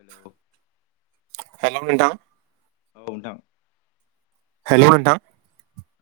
हेल हेल नोंथां औ नोंथां हेल नोंथां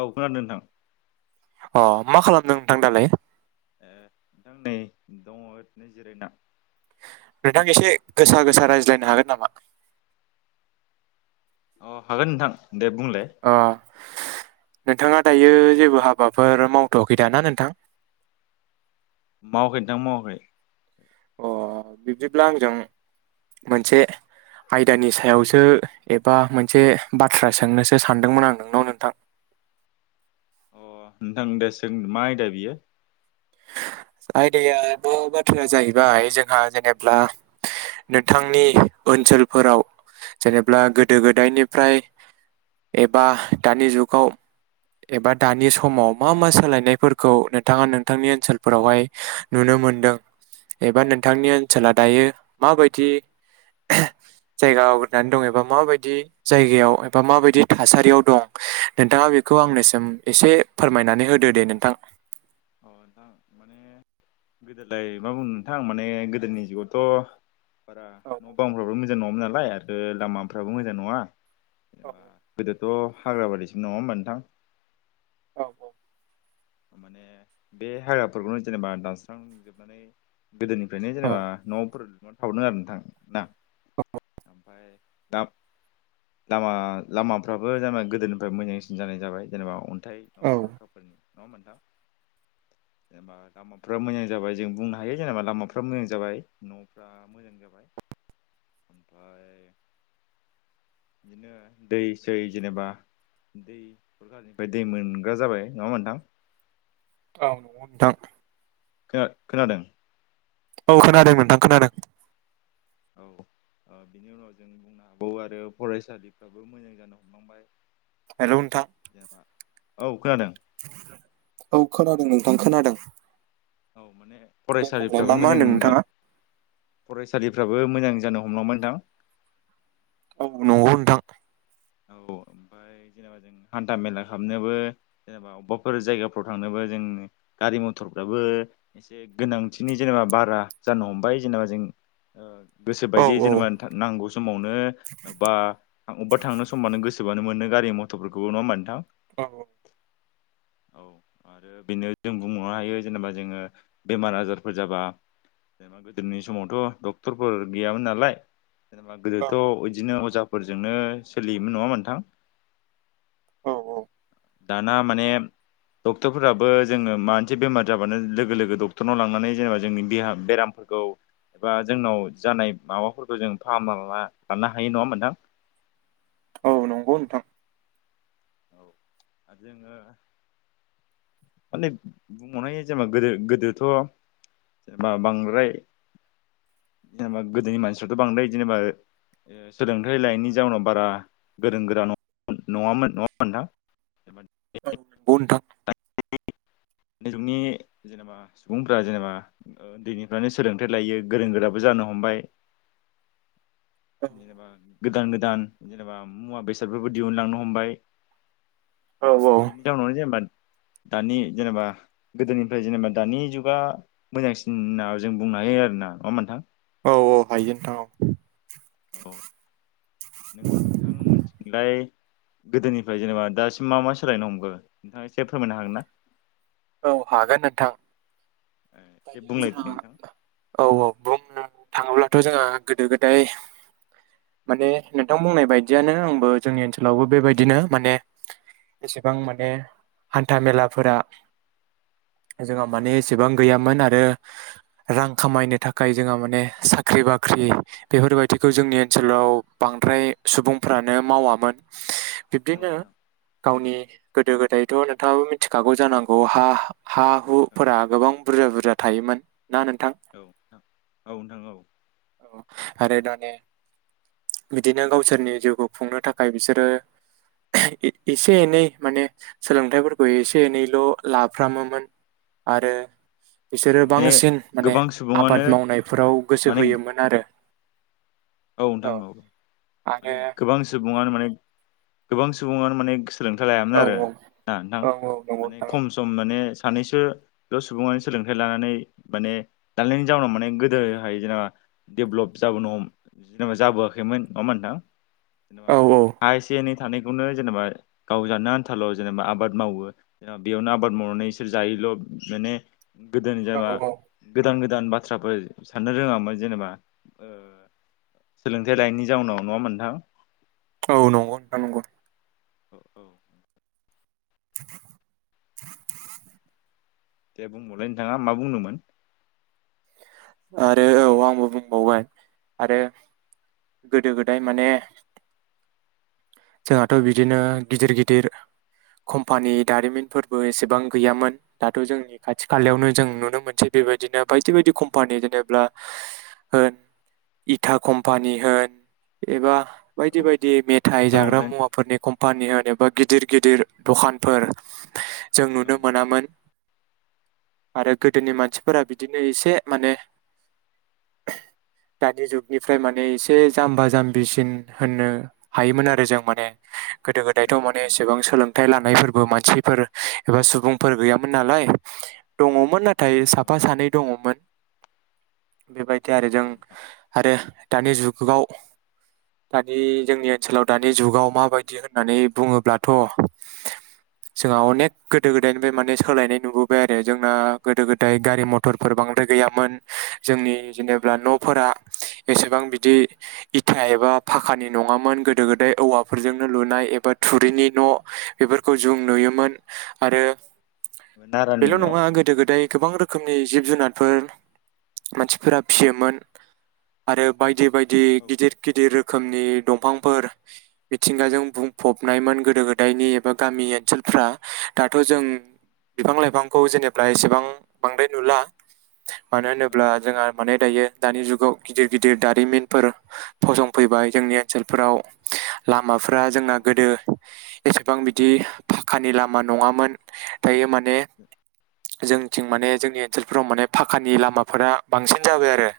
औ खोनादों नोंथां अ मा खालामदों नोंथां दालाय ए नोंथां नै दङ ओरैनो जिरायना नोंथां एसे गोसा गोसा रायज्लायनो हागोन नामा अ हागोन नोंथां दे बुंलाय। अ नोंथाङा दायो जेबो हाबाफोर मावथ आखै दाना नोंथां। मावाखै नोंथां मावाखै। अ बिब्दिब्ला आंजों मोनसे आयदानि सायावसो एबा मोनसे बाथ्रा सोंनोसो सानदोंमोन आं नोंनाव नोंथां। अ नोंथां दे सों मा आयदा बियो आयदायाबो बाथ्राया जाहैबाय जोंहा जेनेब्ला नोंथांनि ओनसोलफोराव जेनेब्ला गोदो गोदायनिफ्राय एबा दानि जुगाव एबा दानि समाव मा मा सोलायनायफोरखौ नोंथाङा नोंथांनि ओनसोल फोरावहाय नुनो मोनदों एबा नोंथांनि ओनसोला दायो माबायदि जायगा आवग्रिनानै दं एबा माबायदि जायगायाव एबा माबायदि थासारियाव दं नोंथाङा बेखौ आंनिसिम एसे फोरमायनानै होदो दे नोंथां। अ नोंथां माने गोदोलाय मा बुंनो नोंथां माने गोदोनि जुगावथ' औ न' बांफ्राबो मोजां नङामोन नालाय बिनिफ्राय आरो लामाफ्राबो मोजां नङा। औ गोदोथ' हाग्राबारिसो नङा होनबा नोंथां। औ। माने बे हाग्राफोरखौनो जेनेबा दानस्रांजोबनानै गोदोनिफ्रायनो जेनेबा औ न'आवफोर लुफावदों आरो नोंथां। ना। ओमफ्राय दा लामा लामाफ्राबो जेनेबा गोदोनिफ्राय मोजांसिन जानाय जाबाय जेनेबा अनथाय औ माबा औ फाखाफोरनि नंङा होनबा नोंथां ओमफ्राय लामाफ्रा मोजां जाबाय जों बुंनो हायो जेनेबा लामाफ्रा मोजां जाबाय न'फ्रा मोजां जाबाय ओमफ्राय बिदिनो दै सै जेनेबा दै मोनग्रा जाबाय नङा होनबा नोंथां। औ नोंथां। खोना खोनादों। औ खोनादों नोंथां खोनादों। औ बिनि उनाव जों बुंनो हाबावो आरो फरायसालिफ्राबो मोजां जानो हमलांबाय। हेलौ नोंथां। जेनेबा औ खोनादों। औ खोनादों नोंथां खोनादों। औ। माने दे बुंलाय मा फरायसालिफ्राबो मा होनदों नोंथाङा मोजांजादों। फरायसालिफ्राबो मोजां जानो हमलांबाय नोंथां। औ नंगौ नोंथां। औ ओमफ्राय जेनेबा जों हान्था मेला खालामनोबो जेनेबा अबाफोर जायगाफ्राव थांनोबो जों गारि मथरफ्राबो एसे गोनांथिनि जेनेबा बारा जानो हमबाय जेनेबा जों गोसो औ बायदि औ जेनेबा नांगौ समावनो बा अबेबा थांनो सम मानो गोसोबानो मोनो गारि मथरफोरखौ नङा होनबा नोंथां। औ। औ आरो बेनो जों बुंनो हायो जेनेबा जोङो बेमार आजारफोर जाबा जेनेबा गोदोनि समावथ' डक्टरफोर गैयामोन नालाय। जेनेबा औ गोदोथ' बिदिनो अजा फोरजोंनो सोलियोमोन नङा होमबा नोंथां। औ औ दाना माने डक्टरफोराबो जोङो माबा मोनसे बेमार जाबानो लोगो लोगो डक्टरनाव लांनानै जेनेबा जोंनिहा बेरामफोरखौ एबा जोंनाव जानाय माबाफोरखौ जों फाहाम लानो हायो नङा नोंथां औ नंगौ नोंथां [unintelligible] गोदो गोदोथ' जेनेबा बांद्राय जेनेबा गोदोनि मानसिफ्राथ' बांद्राय जेनेबा सोलोंथाइ लायैनि जाउनाव बारा गोरों गोरा न नङामोन [unintelligible] दानि औ नंगौ नोंथां जुगनि जेनेबा सुबुंफ्रा जेनेबा उन्दैनिफ्रायनो सोलोंथाइ लायो गोरों गोराबो जानो हमबाय। जेनेबा गोदान गोदान जेनेबा मुवा बेसादफोरबो दिहुनलांनो हमबाय औ बिनि औ टाउनावनो जेनबा दानि जेनेबा गोदोनिफ्राय जेनेबा दानि जुगा मोजांसिन होनना जों बुंनो हायो आरोना नङा होमबा नोंथां औ औ हायो नोंथां औ औ नोंथां मोनथिनाय गोदोनिफ्राय जेनेबा दासिम मा मा सोलायनो हमखो नोंथाङा एसे फोरमायनो हागोन ना? औ हागोन नोंथां। एसे दायो बुंलायदो जों नोंथां औ औ बुंनो थाङोब्लाथ' जोंहा गोदो गोदाय माने नोंथां बुंनाय बायदियानो आंबो जोंनि ओनसोलावबो बेबायदिनो माने एसेबां माने हान्था मेलाफोरा जोंहा माने एसेबां गैयामोन आरो रां खामायनो थाखाय जोंहा माने साख्रि बाख्रि बेफोरबायदिखौ जोंनि ओनसोलाव बांद्राय सुबुंफ्रानो मावामोन। औ बिब्दिनो नोंथां गावनि गोदो गोदायथ' नोंथाङाबो मिथिखागौ जानांगौ हा हा औ नोंथां औ हुफोरा गोबां बुरजा बुरजा थायोमोन ना नोंथां औ नोंथां औ नोंथां औ। आरो दानि बिदिनो गावसोरनि जिउखौ खुंनो थाखाय बिसोरो ए-एसे एनै माने सोलोंथाइफोरखौ एसे एनैल' लाफ्रामोमोन आरो बिसोरो माने बांसिन माने गोबां सुबुङानो आबाद मावनायफोराव गोसो माने होयोमोन आरो औ नोंथां औ। माने आरो गोबां सुबुङानो माने गोबां सुबुङानो माने गोस सोलोंथाइ लायामोन औ आरो ना नोंथां औ औ नंगौ माने नोंथां खम सम माने सानैसोल' सुबुङानो सोलोंथाइ लानानै माने दालनि जाउनाव माने गोदोहाय जा जेनेबा डेभलप जाबोनो हम जेनेबा जाबोआखैमोन नङा होमबा नोंथां औ हा एसे एनै थानायखौनो जेनेबा गाव जानो आन्थाल' जेनेबा आबाद मावो जेनेबा बेयावनो आबाद मावनानै बिसोर जायोल' माने गोदोनि औ जेनेबा औ गोदान गो दान बाथ्राफोर साननो रोङामोन जेनेबा ओ सोलोंथाइ लानायनि जाउनाव नङा होनबा नोंथां। औ नंगौ नोंथां नंगौ। औ औ [unintelligible] दे बुंबावलाय नोंथाङा मा बुंनोमोन? आरो औ आंबो बुंबावबाय आरो गोदो गोदाय माने जोंहाथ' बिदिनो गिदिर गिदिर कम्पानि दारिमिनफोरबो एसेबां गैयामोन दाथ' जोंनि खाथि खालायावनो जों औ नुनो मोनसै बेबायदिनो बायदि बायदि कम्पानि जेनेब्ला होन इटा कम्पानि होन एबा। बायदि औ बायदि मेथाइ गस्ला जाग्रा लंपेन्ट मुवाफोरनि कम्पानि होन एबा गिदिर गिदिर दखानफोर जों औ नुनो नोंथां मोनामोन आरो, गोदोनि मानसिफोरा बिदिनो एसे माने दानि जुगनिफ्राय माने एसे जाम्बा जाम्बिसिन होननो हायोमोन आरो जों माने गोदो गोदाय औ दायोथ' माने नोंथां एसेबां सोलों हथाइ लानायफोरबो मानसिफोर एबा सुबुंफोर गैयामोन नालाय। दङमोन नाथाय औ नोंथां औ साफा सानै दङमोन। बेबाय बि आरो जों औ नोंथां आरो दानि जुगगाव दानि जोंनि ओनसोलाव दानि दानि जुगाव माबायदि होननानै बुङोब्लाथ' जोंहा अनेक गोदो गोदायनिफ्राय माने सोलायनाय नुबोबाय आरो जोंना गोदो गोदाय गारि मथरफोर बांद्राय गैयामोन जोंनि जेनेबा न'फोरा एसेबां बिदि इथा एबा फाखानि नङामोन गोदो गोदाय। औवाफोरजोंनो लुनाय एबा थुरिनि न' बेफोरखौ जों नुयोमोन आरो। नारानि बेल' न' औ नङा गोदो गोदाय। गोबां रोखोमनि जिब जुनारफोर मानसिफोरा फिसियोमोन आरो बायदि बाय दि गिदिर औ गिदिर रोखोमनि। दंफांफोर मिथिंगाजों बुंफबनायमोन गोदो गोदायनि एबा गामि ओनसोलफ्रा दाथ' जों बिफां लाइफांखौ जेनेबा एसेबां बांद्राय नुला। मानो होनोब्ला नोंथां जोंहा माने दायो। दानि जुगाव गिदिर गिदिर दारिमिनफोर फसंफैबाय जोंनि ओनसोलफोराव [inaudible] लामाफोरा जोंना औ गोदो एसेबां बिदि फकानि लामा नङामोन दायो माने। [unintelligible] जोंथिं माने जोंनि ओनसोलफोराव माने फाखानि लामाफोरा बांसिन जाबाय आरो।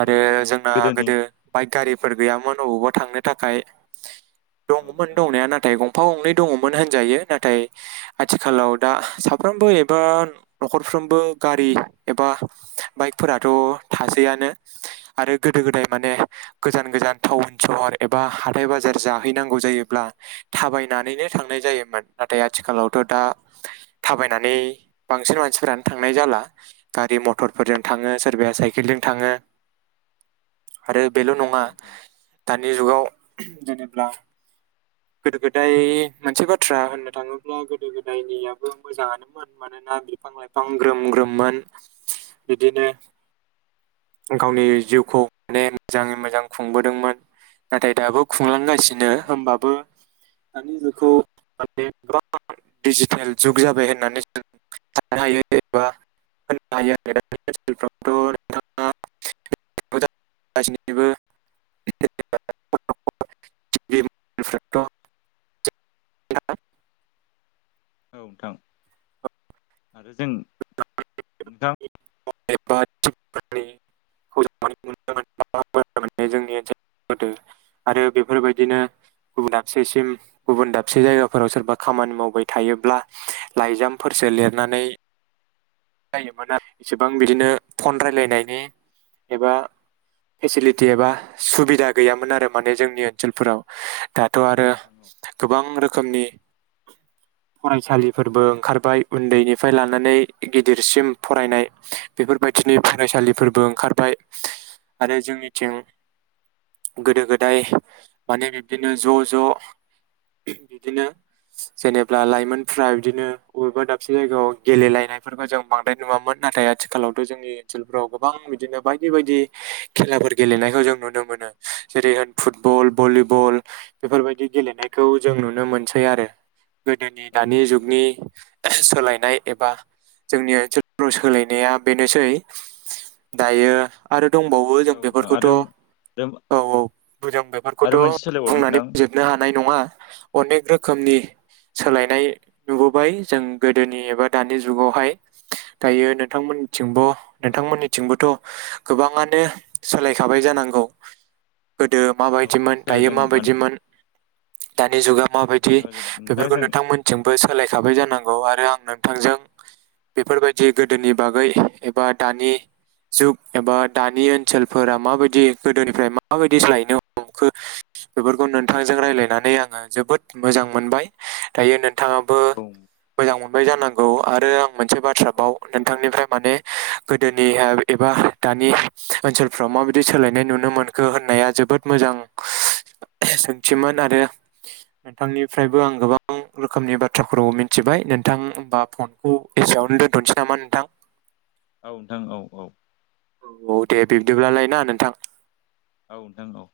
आरो माने जोंना गोदोनि गोदो बाइक गारिफोर गैयामोन अबावबा थांनो थाखाय औ दङमोन नोंथां औ दंनाया नाथाय गंफा गंनै दङमोन होनजायो नाथाय आथिखालाव दा साफ्रोमबो एबा न'खरफ्रोमबो गारि एबा बाइकफोराथ' थासैआनो आरो गोदो गोदाय माने गोजान गोजान टाउन सहर एबा हाथाय बाजार जाहैनांगौ जायोब्ला थाबायनानैनो थांनाय जायोमोन। नाथाय आथिखालावथ दा थाबायनानै बांसिन मानसिफोरानो थांनाय जाला गारि मथरफोरजों थाङो सोरबाया साइकेलजों थाङो आरो बेल नङा औ नोंथां दानि जुगाव जेनेब्ला गोदो- गोदाय मोनसे बाथ्रा होननो थाङोब्ला गोदो -गोदायनियाबो मोजाङानोमोन मानोना बिफां- लाइफां ग्रोम- ग्रोममोन बिदिनो गावनि जिउखौ माने मोजाङै मोजां खुंबोदोंमोन नाथाय दाबो खुं लांगासिनो औ नोंथां होमबाबो दानि जुग खौ माने गोबां दिजिटेल जुग जाबाय होननानै जों साननो हायो एबा होननो हायो [unintelligible] ओनसोलफोरावथ [unintelligible] [unintelligible] [unintelligible] औ जों नोंथां [unintelligible] आरो बेफोरबायदिनो गुबुन दाबसेसिम गुबुन दाबसे जायगाफोराव सोरबा खामानि मावबाय थायोब्ला लाइजामफोरसो लिरनानै जायोमोन आरो एसेबां बिदिनो फन रायलायनायनि एबा फेसिलिटि एबा सुबिदा गैयामोन आरो माने जोंनि ओनसोलफोराव दाथ' औ आरो नोंथां औ गोबां रोखोमनि फरायसालिफोरबो ओंखारबाय उन्दैनिफ्राय लानानै गिदिरसिम फरायनाय बेफोरबायदिनि फरायसालिफोरबो ओंखारबाय आरो जोंनिथिं गोदो - गोदाय माने बिब्दिनो ज' ज' बिदिनो जेनेब्ला लाइमोनफ्रा बिदिनो बबेबा दाबसे जायगायाव गेलेलायनायफोरखौ जों बांद्राय नुवामोन नाथाय आथिखालावथ जोंनि ओनसोलफ्राव गोबां बिदिनो बायदि बायदि खेलाफोर गेलेनायखौ जों नुनो मोनो जेरै होन फुटबल भलिबल बेफोरबायदि गेलेनायखौ जों नुनो मोनसै आरो गोदोनि औ दानि नोंथां औ जुगनि सोलायनाय एबा जोंनि ओनसोल फोराव सोलायनाया बेनोसै दायो आरो दंबावो जों औ नोंथां बेफोरखौथ औ आरो - औ जों बेफोरखौथ आरो मोनसे सोलायबावदों बुंनानै नोंथां फोजोबनो हानाय नङा अनेक रो खोमनि औ नोंथां सोलायनाय नुबो बाय जों गोदोनि एबा दानि जुगावहाय दायो नोंथांमोन थिंबो औ औ नोंथांमोननिथिंबोथ गोबाङानो सोलायखाबाय जानांगौ गोदो माबायदिमोन नोंथां दायो सोलायदों मानो माबायदिमोन दानि जुगा माबायदि जेनेबा जों नोंथां बेफोरखौ जों नोंथांमोनथिजोंबो सोलायखाबाय जानांगौ आरो आं नोंथांजों बेफोरबाय दि गोदोनि बागै एबा दानि जुग एबा दानि ओनसोलफोरा माबायदि गोदोनिफ्राय माबायदि सोलायनो हमखो बेफोरखौ नोंथांजों रायलायनानै आङो जोबोद मोजां मोनबाय दायो नोंथाङाबो औ मोजां मोनबाय जानांगौ आरो आं मोनसे बाथ्रा बाव नोंथां औ नोंथांनिफ्राय माने गोदोनि एबा दानि ओनसोलफ्राव माबायदि सोलायनाय नुनो मोनखो होननाया जोबोद मोजां सोंथिमोन आरो नोंथांनिफ्रायबो आं गोबां रोखोमनि बाथ्राफोरखौ मिथिबाय नोंथांबा फनखौ एसेयावनो दोन थनोसै नामा नोंथां औ नोंथां औ - औ औ दे बिब्दिब्लालाय ना नोंथां औ नोंथां औ